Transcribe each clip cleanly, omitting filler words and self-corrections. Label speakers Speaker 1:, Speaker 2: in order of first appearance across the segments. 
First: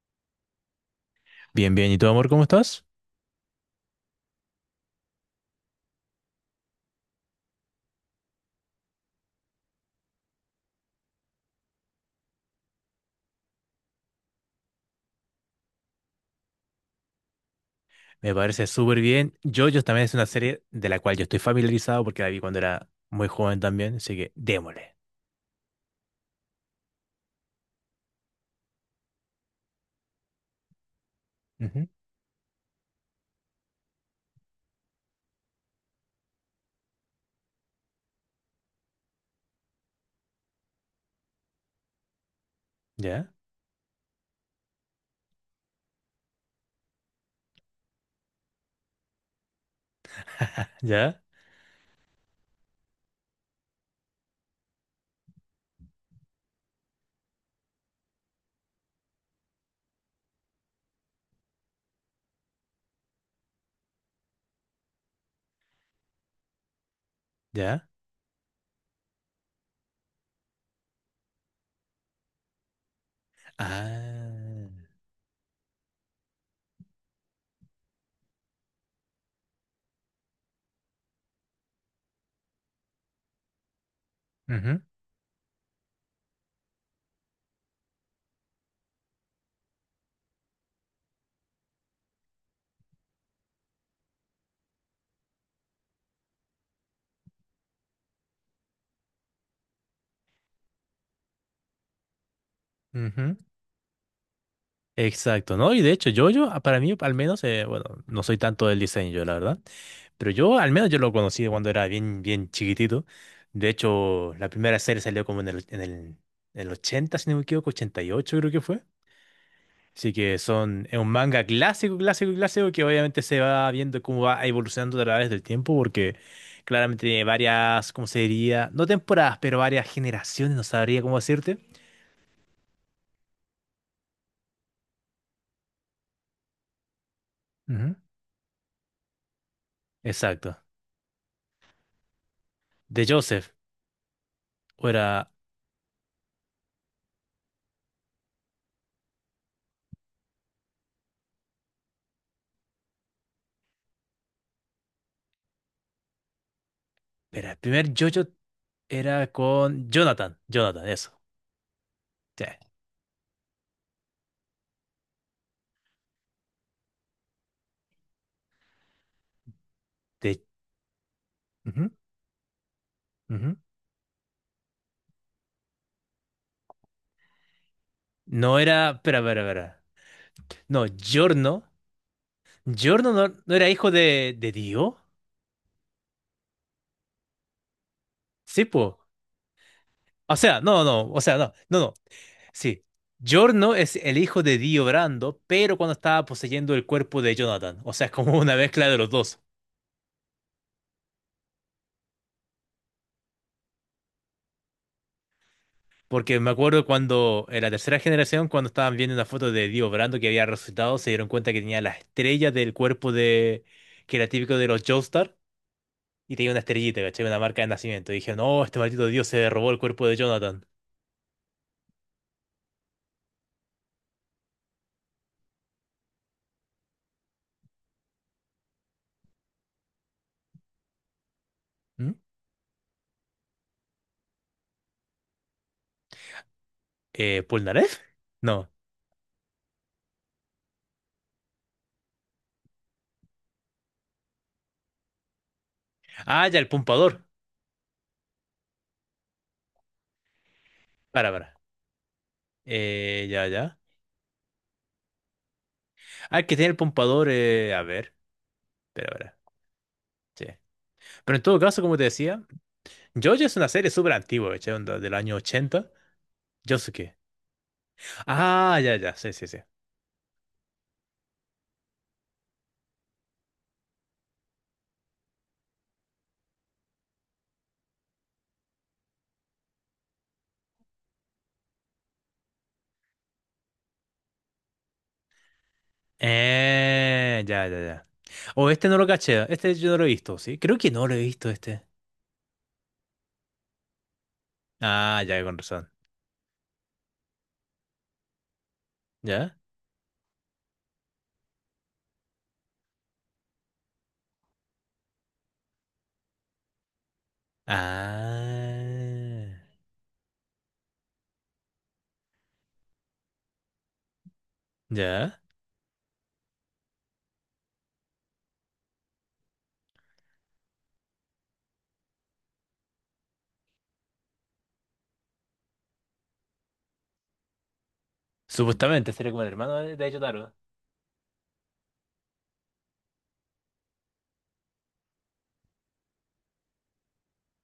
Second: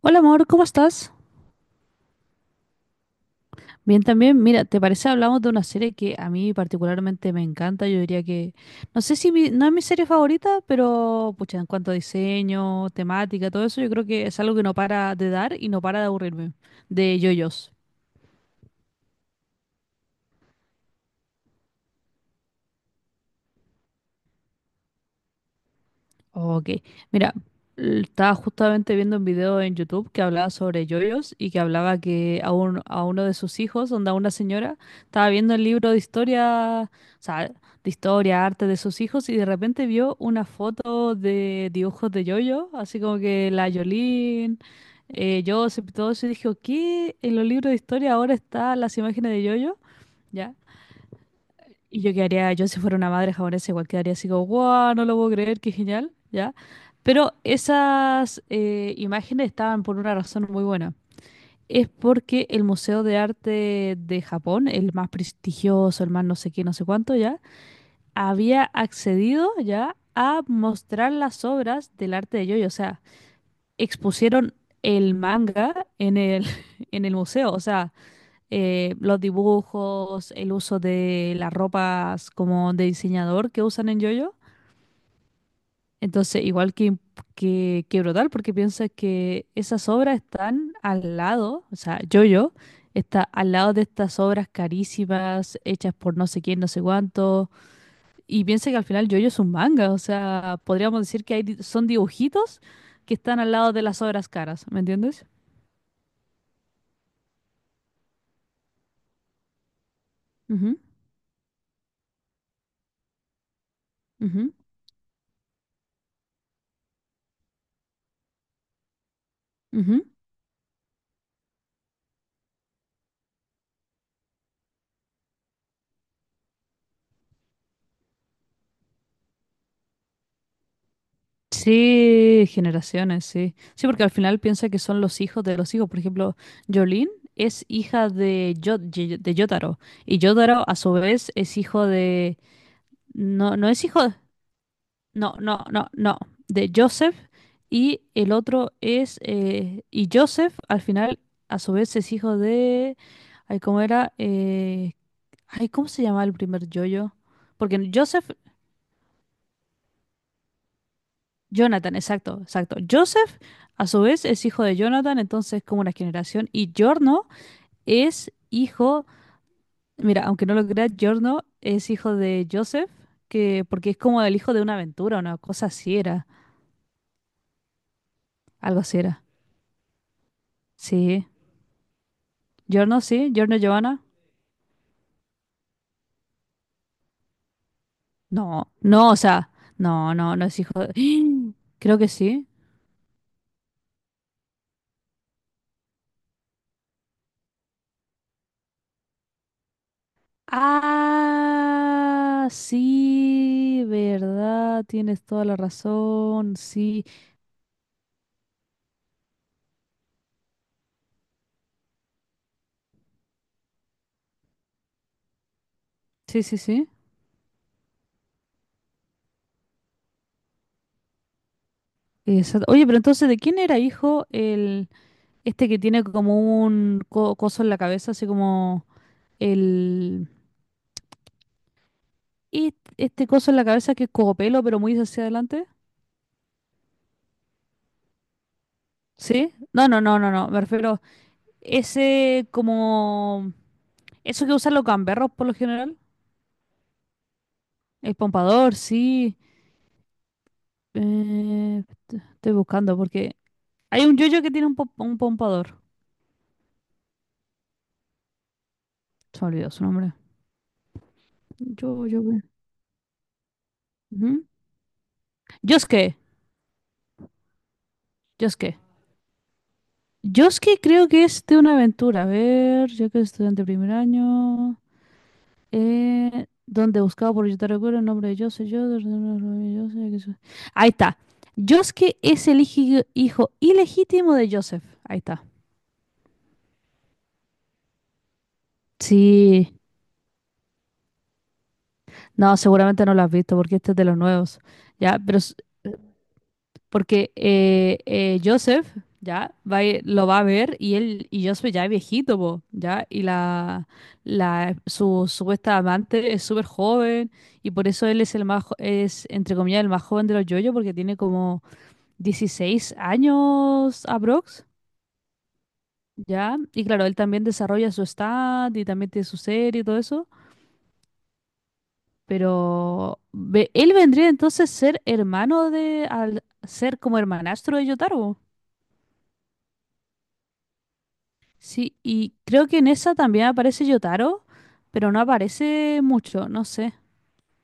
Speaker 1: Hola amor, ¿cómo estás?
Speaker 2: Bien, bien. ¿Y tú, amor, cómo estás?
Speaker 1: Bien también. Mira, ¿te parece hablamos de una serie que a mí particularmente me encanta? Yo diría que, no sé si no es mi serie favorita, pero pucha, en cuanto a diseño, temática, todo eso, yo creo que es algo que no para de dar y no para de aburrirme. De JoJo's.
Speaker 2: Me parece súper bien. JoJo's también es una serie de la cual yo estoy familiarizado porque la vi cuando era muy joven también, así que démosle.
Speaker 1: Ok, mira, estaba justamente viendo un video en YouTube que hablaba sobre yoyos y que
Speaker 2: Ujú.
Speaker 1: hablaba que a uno de sus hijos, donde a una señora, estaba viendo el libro de historia, o sea, de historia, arte de sus hijos y de repente vio una foto de dibujos de yoyo, así como
Speaker 2: ¿Ya?
Speaker 1: que la Yolín, Joseph y todo eso y dijo, ¿qué? En los libros de historia ahora están las imágenes de yoyo, ¿ya?
Speaker 2: ¿Ya?
Speaker 1: Y yo quedaría, yo si fuera una madre japonesa, igual quedaría así como, wow, no lo puedo creer, qué genial, ¿ya? Pero esas imágenes estaban por una razón muy buena. Es porque el Museo de Arte de Japón, el más prestigioso, el más no sé qué, no sé cuánto, ¿ya?
Speaker 2: ¿Ya?
Speaker 1: Había accedido, ¿ya?, a mostrar las obras del arte de Yoyo. O sea, expusieron
Speaker 2: Ah.
Speaker 1: el manga en el, en el museo. O sea, los dibujos, el uso de las ropas como de diseñador que usan en JoJo.
Speaker 2: Ujú,
Speaker 1: Entonces, igual que brutal, porque piensa que esas obras están al lado, o sea, JoJo está al lado de estas obras carísimas, hechas por no sé quién, no sé cuánto, y piensa que al final JoJo es un manga, o sea, podríamos decir que son dibujitos que
Speaker 2: ujú.
Speaker 1: están al lado de las obras caras, ¿me entiendes?
Speaker 2: Exacto, ¿no? Y de hecho, JoJo, para mí, al menos, bueno, no soy tanto del diseño, yo, la verdad, pero yo, al
Speaker 1: Ujú,
Speaker 2: menos, yo lo conocí cuando era bien, bien chiquitito. De hecho, la
Speaker 1: ujú,
Speaker 2: primera serie salió como en el 80, si no me equivoco, 88 creo que fue.
Speaker 1: ujú.
Speaker 2: Así que es un manga clásico, clásico, clásico que obviamente se va viendo cómo va evolucionando a través del tiempo porque claramente tiene varias, ¿cómo se diría? No temporadas, pero varias generaciones, no sabría cómo decirte.
Speaker 1: Sí, generaciones, sí. Sí, porque al final piensa que son los hijos de los hijos. Por ejemplo, Jolene es
Speaker 2: Ujú.
Speaker 1: hija de, de Jotaro. Y
Speaker 2: Exacto.
Speaker 1: Jotaro, a su vez, es hijo de...
Speaker 2: De Joseph.
Speaker 1: No, no es hijo...
Speaker 2: O era,
Speaker 1: No, no, no, no. De Joseph. Y el otro es... y Joseph, al final, a su vez, es hijo de... Ay, ¿cómo era? Ay, ¿cómo se llama el primer yoyo?
Speaker 2: era, el
Speaker 1: Porque
Speaker 2: primer
Speaker 1: Joseph
Speaker 2: JoJo era con Jonathan. Jonathan, eso.
Speaker 1: Jonathan, exacto,
Speaker 2: Sí.
Speaker 1: exacto. Joseph, a su vez, es hijo de Jonathan, entonces como una generación. Y Giorno es hijo, mira,
Speaker 2: De-
Speaker 1: aunque no lo creas, Giorno
Speaker 2: Ujú,
Speaker 1: es hijo de Joseph,
Speaker 2: ujú.
Speaker 1: que porque es como el hijo de una aventura, una cosa así era,
Speaker 2: No era,
Speaker 1: algo así
Speaker 2: espera,
Speaker 1: era.
Speaker 2: espera, espera. No,
Speaker 1: Sí,
Speaker 2: Giorno. Giorno no,
Speaker 1: Sí,
Speaker 2: no
Speaker 1: Giorno
Speaker 2: era hijo
Speaker 1: Giovanna.
Speaker 2: de Dio. Sí,
Speaker 1: No,
Speaker 2: po.
Speaker 1: no, o sea, no,
Speaker 2: O
Speaker 1: no, no es
Speaker 2: sea,
Speaker 1: hijo
Speaker 2: no,
Speaker 1: de...
Speaker 2: no, o sea, no, no, no.
Speaker 1: Creo que sí.
Speaker 2: Sí, Giorno es el hijo de Dio Brando, pero cuando estaba poseyendo el cuerpo de Jonathan. O sea, es como una mezcla de los dos.
Speaker 1: Ah, sí, verdad, tienes toda la
Speaker 2: Porque me
Speaker 1: razón,
Speaker 2: acuerdo
Speaker 1: sí,
Speaker 2: cuando, en la tercera generación, cuando estaban viendo una foto de Dio Brando que había resucitado, se dieron cuenta que tenía la estrella del cuerpo de que era típico de los Joestar, y
Speaker 1: sí,
Speaker 2: tenía
Speaker 1: sí,
Speaker 2: una
Speaker 1: sí.
Speaker 2: estrellita, ¿cachai? Una marca de nacimiento. Y dijeron, no, este maldito Dio se robó el cuerpo de Jonathan.
Speaker 1: Exacto. Oye, pero entonces, ¿de quién era hijo el este que tiene como un coso en la cabeza, así como el
Speaker 2: ¿Mm?
Speaker 1: y este coso en la cabeza que es cogopelo, pero muy hacia adelante?
Speaker 2: ¿Polnareff? No.
Speaker 1: ¿Sí? No, no, no, no, no. Me refiero ese como eso que usan los gamberros por lo general,
Speaker 2: Ah, ya, el pompador.
Speaker 1: el pompador, sí.
Speaker 2: Para, para.
Speaker 1: Estoy buscando
Speaker 2: Eh,
Speaker 1: porque
Speaker 2: ya, ya.
Speaker 1: hay un yoyo que tiene un pompador.
Speaker 2: Ah, el que tiene el pompador, a ver. Espera, espera.
Speaker 1: Se me olvidó su nombre.
Speaker 2: Sí. Pero en todo caso, como te
Speaker 1: Yo.
Speaker 2: decía, JoJo es una serie súper
Speaker 1: Ujú.
Speaker 2: antigua, ¿cachai? Onda del año 80.
Speaker 1: Yosuke.
Speaker 2: Yosuke.
Speaker 1: Yosuke.
Speaker 2: Ah, ya, ya, sí, sí, sí.
Speaker 1: Yo es que creo que es de una aventura. A ver, yo que soy estudiante de primer año. Donde buscado por yo te recuerdo el nombre de yo soy yo. Ahí está. Yosuke es el hijo ilegítimo de Joseph. Ahí está.
Speaker 2: Ya, ya, ya. O este no lo caché,
Speaker 1: Sí.
Speaker 2: este yo no lo he visto, ¿sí? Creo que no lo he visto este.
Speaker 1: No, seguramente no lo has visto porque este es de los nuevos. Ya,
Speaker 2: Ah,
Speaker 1: pero
Speaker 2: ya,
Speaker 1: s-
Speaker 2: con razón.
Speaker 1: Porque Joseph ya
Speaker 2: ¿Ya?
Speaker 1: va, lo va a ver y él y Joseph ya es viejito, po, ya, y la su supuesta amante es súper joven y por eso él es es entre
Speaker 2: Ah,
Speaker 1: comillas el más joven de los yoyos porque tiene como 16 años aprox,
Speaker 2: ya.
Speaker 1: ya, y claro, él también desarrolla su stand y también tiene su serie y todo eso, él vendría entonces a ser hermano de al ser como hermanastro de Yotaro.
Speaker 2: Supuestamente sería como el hermano de Yotaro.
Speaker 1: Sí, y creo que en esa también aparece Yotaro, pero no aparece mucho, no sé,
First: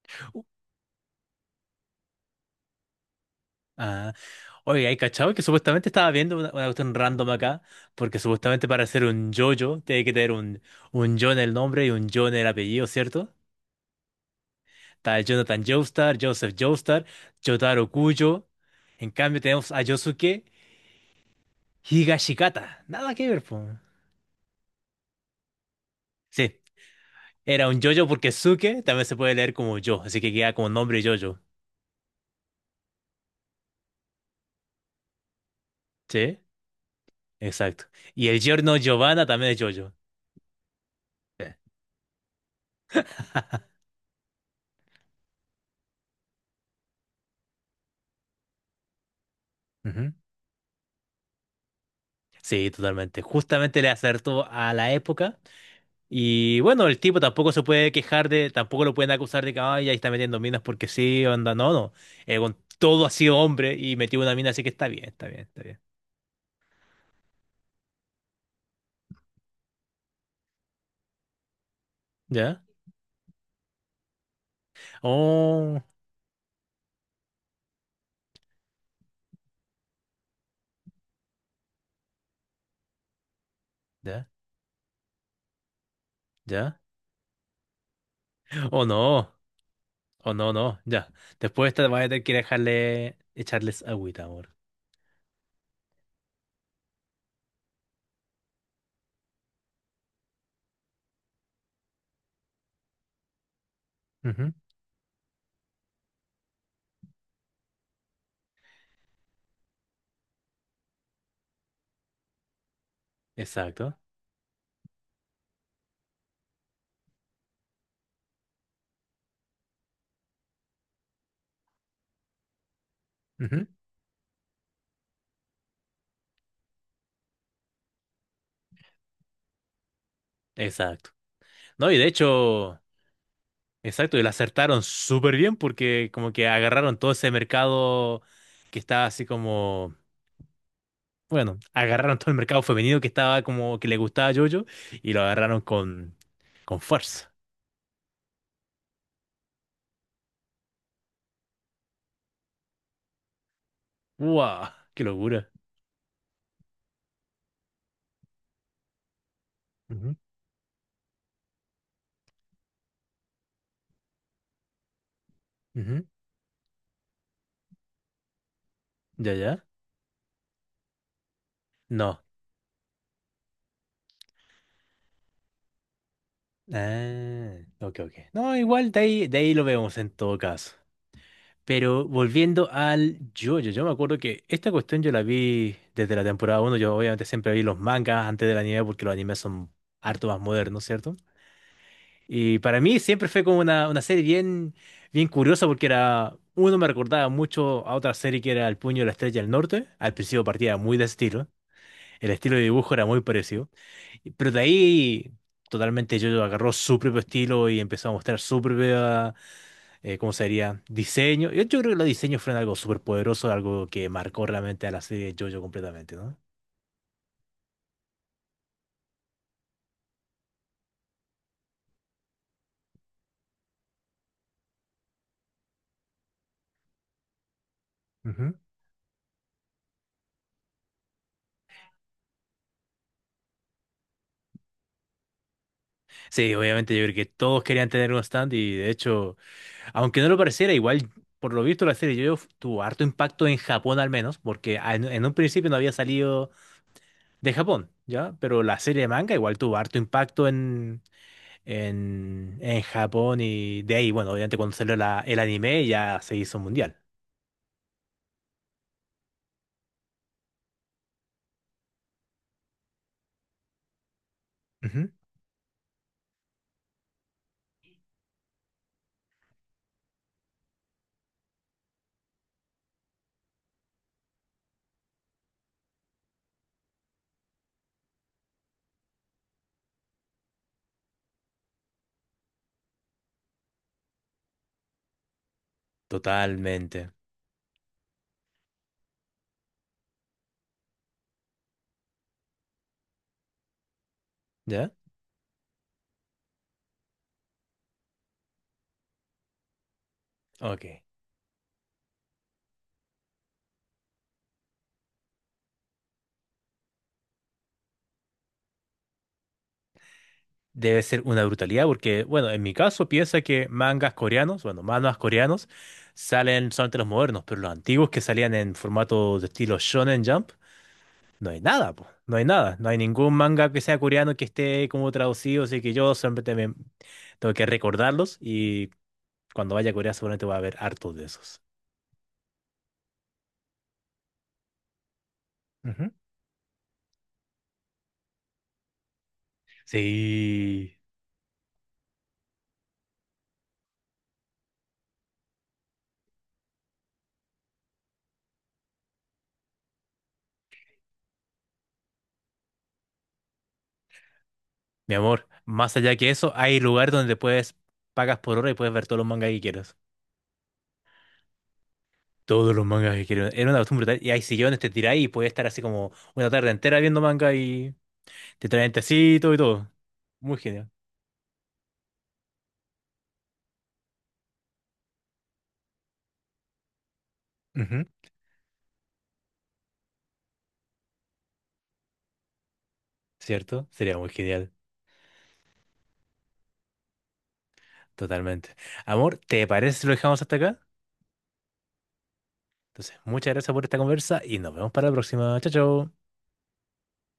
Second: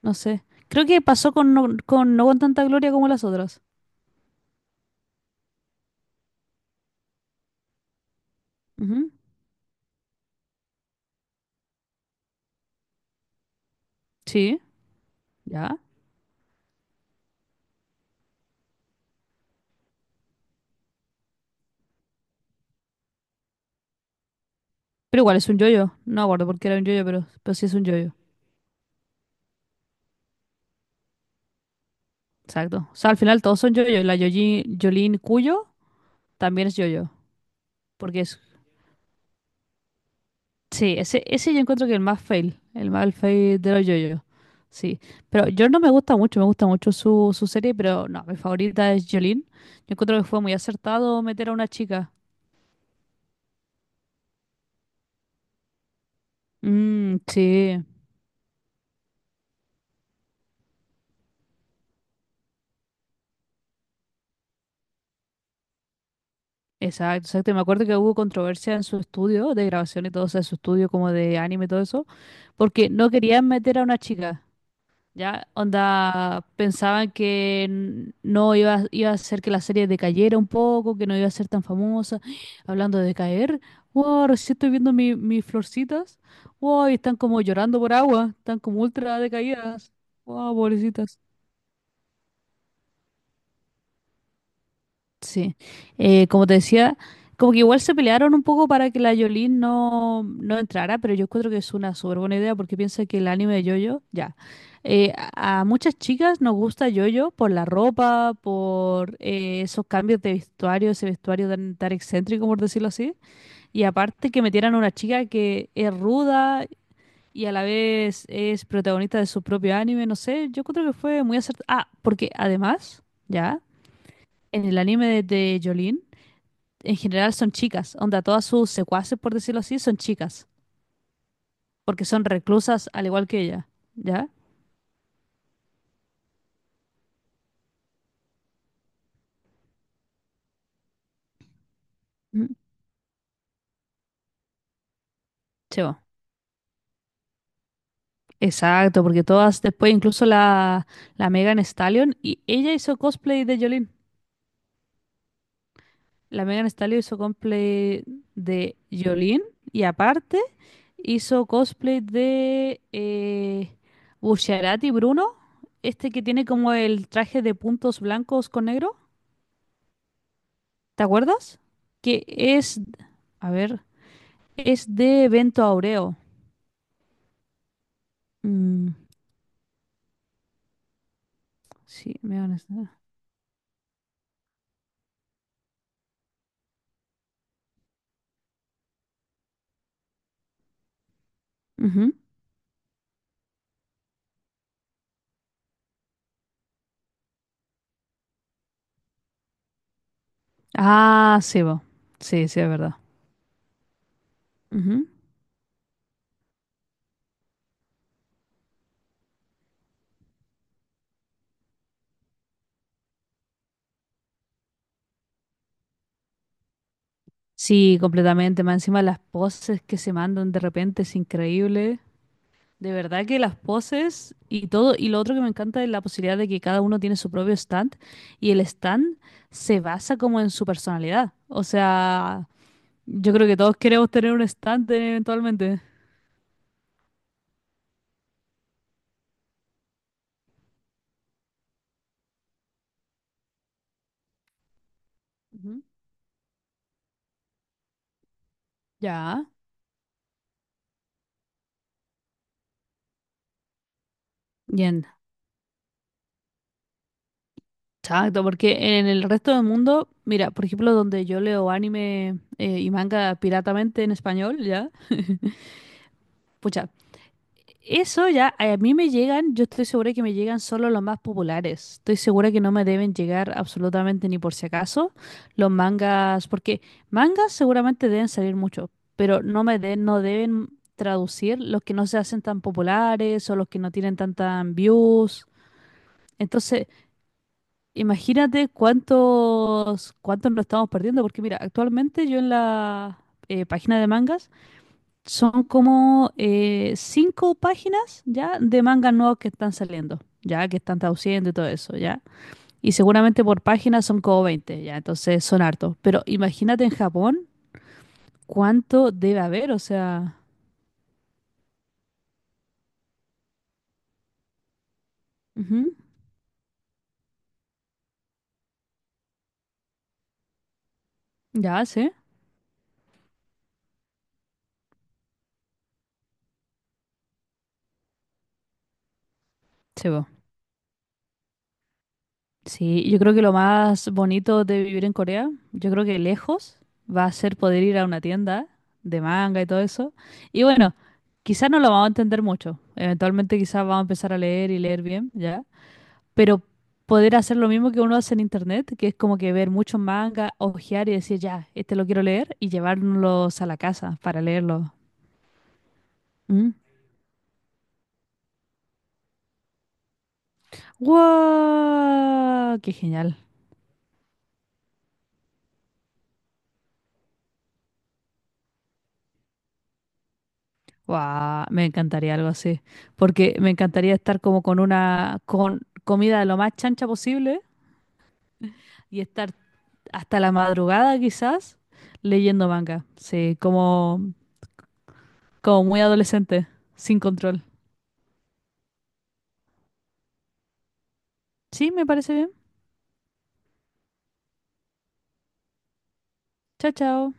Speaker 1: no
Speaker 2: Uh,
Speaker 1: sé. Creo que pasó con No, con, No con tanta gloria como las otras.
Speaker 2: Ah, oye, ¿hay cachado que supuestamente estaba viendo una cuestión random acá? Porque supuestamente para ser
Speaker 1: Ujú,
Speaker 2: un JoJo tiene que tener un yo en el nombre y un yo en el apellido, ¿cierto?
Speaker 1: sí,
Speaker 2: Está Jonathan
Speaker 1: ya.
Speaker 2: Joestar, Joseph Joestar, Jotaro Kujo. En cambio tenemos a Yosuke Higashikata. Nada que ver, po.
Speaker 1: Pero igual es un yoyo. No acuerdo por
Speaker 2: Sí,
Speaker 1: qué era un yoyo, pero sí
Speaker 2: era
Speaker 1: es
Speaker 2: un
Speaker 1: un
Speaker 2: Jojo
Speaker 1: yoyo.
Speaker 2: porque Suke también se puede leer como yo, así que queda como nombre Jojo.
Speaker 1: Exacto. O sea, al final todos son yoyo. La Yolin Cuyo
Speaker 2: Sí,
Speaker 1: también es yoyo,
Speaker 2: exacto.
Speaker 1: porque
Speaker 2: Y
Speaker 1: es.
Speaker 2: el giorno Giovanna también es Jojo.
Speaker 1: Sí, ese,
Speaker 2: Sí.
Speaker 1: ese yo encuentro que el más fail de los yoyos. Sí, pero yo no me gusta mucho, me gusta mucho su serie, pero no, mi favorita es Jolene. Yo
Speaker 2: Ujú.
Speaker 1: encuentro que fue muy acertado meter a una chica.
Speaker 2: Sí, totalmente. Justamente le acertó a la época. Y bueno, el
Speaker 1: Mm,
Speaker 2: tipo tampoco se
Speaker 1: sí,
Speaker 2: puede quejar de, tampoco lo pueden acusar de que, ay, ahí está metiendo minas porque sí, onda, no, no. Con todo ha sido hombre y metió una mina, así que está bien, está bien, está bien.
Speaker 1: exacto, exacto. Y me acuerdo que hubo controversia en su estudio de grabación y todo, o sea, su estudio como de anime y todo eso,
Speaker 2: ¿Ya?
Speaker 1: porque no querían meter a una chica. Ya,
Speaker 2: Oh,
Speaker 1: onda, pensaban que no iba a hacer que la serie decayera un poco, que no iba a ser tan famosa. Hablando de caer,
Speaker 2: ya,
Speaker 1: wow, recién estoy viendo mis florcitas.
Speaker 2: ya.
Speaker 1: Wow, y están como llorando por agua, están como
Speaker 2: Oh,
Speaker 1: ultra
Speaker 2: no,
Speaker 1: decaídas.
Speaker 2: oh, no,
Speaker 1: Wow,
Speaker 2: no, ya.
Speaker 1: pobrecitas.
Speaker 2: Después te vas a tener que dejarle, echarles agüita, amor.
Speaker 1: Sí, como te decía, como que igual se pelearon un poco para que la Yolene no entrara, pero yo encuentro que es una súper buena idea porque piensa que el anime de JoJo, ya,
Speaker 2: Ujú.
Speaker 1: a muchas chicas nos gusta JoJo por la ropa, por esos cambios de vestuario, ese vestuario tan, tan excéntrico, por decirlo así, y
Speaker 2: Exacto.
Speaker 1: aparte que metieran a una chica que es ruda y a la vez es protagonista de su propio anime, no sé, yo creo que fue muy acertado. Ah, porque además, ya,
Speaker 2: Ujú.
Speaker 1: en el anime de, Yolene, en general son chicas, onda, todas sus secuaces, por decirlo así, son chicas,
Speaker 2: Exacto. No, y
Speaker 1: porque
Speaker 2: de
Speaker 1: son
Speaker 2: hecho,
Speaker 1: reclusas al igual que ella,
Speaker 2: exacto, y
Speaker 1: ¿ya?
Speaker 2: la acertaron súper bien porque como que agarraron todo ese mercado que está así como bueno, agarraron todo el
Speaker 1: Mm.
Speaker 2: mercado femenino que estaba como que le gustaba a JoJo y lo agarraron
Speaker 1: Chevo.
Speaker 2: con fuerza.
Speaker 1: Exacto, porque todas, después incluso la Megan Stallion, y ella hizo cosplay de Jolene.
Speaker 2: ¡Wow! ¡Qué locura!
Speaker 1: La Megan Stallion hizo cosplay de Jolene, y
Speaker 2: Ujú,
Speaker 1: aparte hizo cosplay de Bucciarati Bruno,
Speaker 2: ujú.
Speaker 1: este que tiene como el traje de puntos blancos con negro,
Speaker 2: ¿Ya, ya?
Speaker 1: ¿te acuerdas?
Speaker 2: No.
Speaker 1: Que es, a ver. Es de Evento Aureo.
Speaker 2: Ah, ok, ok. No,
Speaker 1: Mm,
Speaker 2: igual de ahí, lo vemos en todo caso. Pero
Speaker 1: sí, me van a
Speaker 2: volviendo
Speaker 1: estar.
Speaker 2: al JoJo, yo me acuerdo que esta cuestión yo la vi desde la temporada uno. Yo obviamente siempre vi los mangas antes del anime porque los animes son harto más modernos, ¿cierto?
Speaker 1: Ujú.
Speaker 2: Y para mí siempre fue como una serie bien, bien curiosa porque era, uno me recordaba mucho a otra serie que era El Puño de la Estrella del Norte. Al principio partía muy de ese
Speaker 1: Ah,
Speaker 2: estilo,
Speaker 1: sí, bo.
Speaker 2: el
Speaker 1: Sí,
Speaker 2: estilo
Speaker 1: sí,
Speaker 2: de
Speaker 1: es
Speaker 2: dibujo
Speaker 1: verdad.
Speaker 2: era muy parecido, pero de
Speaker 1: Ujú.
Speaker 2: ahí totalmente yo agarró su propio estilo y empezó a mostrar su propia, ¿cómo sería? Diseño. Yo creo que los diseños fueron algo súper poderoso, algo que marcó realmente a la serie de JoJo completamente, ¿no?
Speaker 1: Sí, completamente. Más encima las poses que se mandan de repente es increíble. De verdad que las poses y todo. Y lo otro que me encanta es la posibilidad de que cada uno tiene su propio stand y
Speaker 2: Ujú.
Speaker 1: el stand se basa como en su personalidad. O sea, yo creo que todos queremos tener un stand eventualmente.
Speaker 2: Sí, obviamente yo creo que todos querían tener un stand y de hecho, aunque no lo pareciera, igual por lo visto la serie yo tuvo harto impacto en Japón al menos, porque en un principio no
Speaker 1: Ujú.
Speaker 2: había salido de Japón, ¿ya? Pero la serie de manga
Speaker 1: Ya.
Speaker 2: igual tuvo harto impacto en, en Japón y de ahí, bueno, obviamente cuando salió
Speaker 1: Bien,
Speaker 2: el anime ya se hizo mundial.
Speaker 1: exacto, porque en el resto del mundo, mira, por ejemplo, donde yo leo anime y manga piratamente en español, ¿ya?
Speaker 2: Ujú.
Speaker 1: Pucha, eso ya a mí me llegan, yo estoy segura que me llegan solo los más populares. Estoy segura que no me deben llegar absolutamente ni por si acaso los mangas, porque mangas seguramente deben salir mucho, pero no deben traducir los que no se hacen tan populares o los que no tienen tantas views. Entonces
Speaker 2: Totalmente,
Speaker 1: imagínate cuántos, cuántos nos estamos perdiendo, porque mira, actualmente yo en la página de mangas
Speaker 2: ¿ya?
Speaker 1: son como 5 páginas ya de mangas nuevos que están saliendo, ya que
Speaker 2: Ok.
Speaker 1: están traduciendo y todo eso, ya. Y seguramente por página son como 20, ya, entonces son hartos. Pero imagínate en Japón cuánto debe haber, o sea,
Speaker 2: Debe ser una brutalidad porque, bueno, en mi caso piensa que mangas coreanos, bueno, mangas coreanos,
Speaker 1: ujú,
Speaker 2: salen solamente los modernos, pero los antiguos que salían en formato de estilo Shonen Jump. No hay
Speaker 1: ya
Speaker 2: nada, po.
Speaker 1: sé.
Speaker 2: No hay nada. No hay ningún manga que sea coreano que esté como traducido, así que yo siempre tengo que recordarlos y cuando vaya a Corea seguramente voy a ver hartos de esos.
Speaker 1: Sí, yo creo que lo más bonito de vivir en Corea, yo creo
Speaker 2: Ujú.
Speaker 1: que lejos va a ser poder ir a una tienda de manga y todo eso. Y bueno,
Speaker 2: Sí,
Speaker 1: quizás no lo vamos a entender mucho. Eventualmente quizás vamos a empezar a leer y leer bien, ¿ya? Pero poder hacer lo mismo que uno hace en internet, que es como que ver muchos mangas, hojear y decir, ya, este lo quiero leer y llevárnoslos a la casa para leerlo.
Speaker 2: mi amor, más allá que eso,
Speaker 1: ¿Mm?
Speaker 2: hay lugar donde puedes, pagas por hora y puedes ver todos los mangas que quieras. Todos
Speaker 1: ¡Wow!
Speaker 2: los
Speaker 1: ¡Qué
Speaker 2: mangas que
Speaker 1: genial!
Speaker 2: quieras. Era una costumbre brutal. Y hay sillones, te tiráis y puedes estar así como una tarde entera viendo manga y te traen tecito y todo. Muy genial.
Speaker 1: Guau, me encantaría algo así, porque me encantaría estar como con una con comida lo más chancha posible
Speaker 2: Ujú.
Speaker 1: y estar hasta la madrugada quizás leyendo manga. Sí,
Speaker 2: ¿Cierto? Sería muy
Speaker 1: como
Speaker 2: genial.
Speaker 1: como muy adolescente, sin control.
Speaker 2: Totalmente. Amor, ¿te parece si lo dejamos hasta acá?
Speaker 1: Sí, me parece bien.
Speaker 2: Entonces, muchas gracias por esta conversa y nos vemos para la próxima. Chao, chao.
Speaker 1: Chao, chao.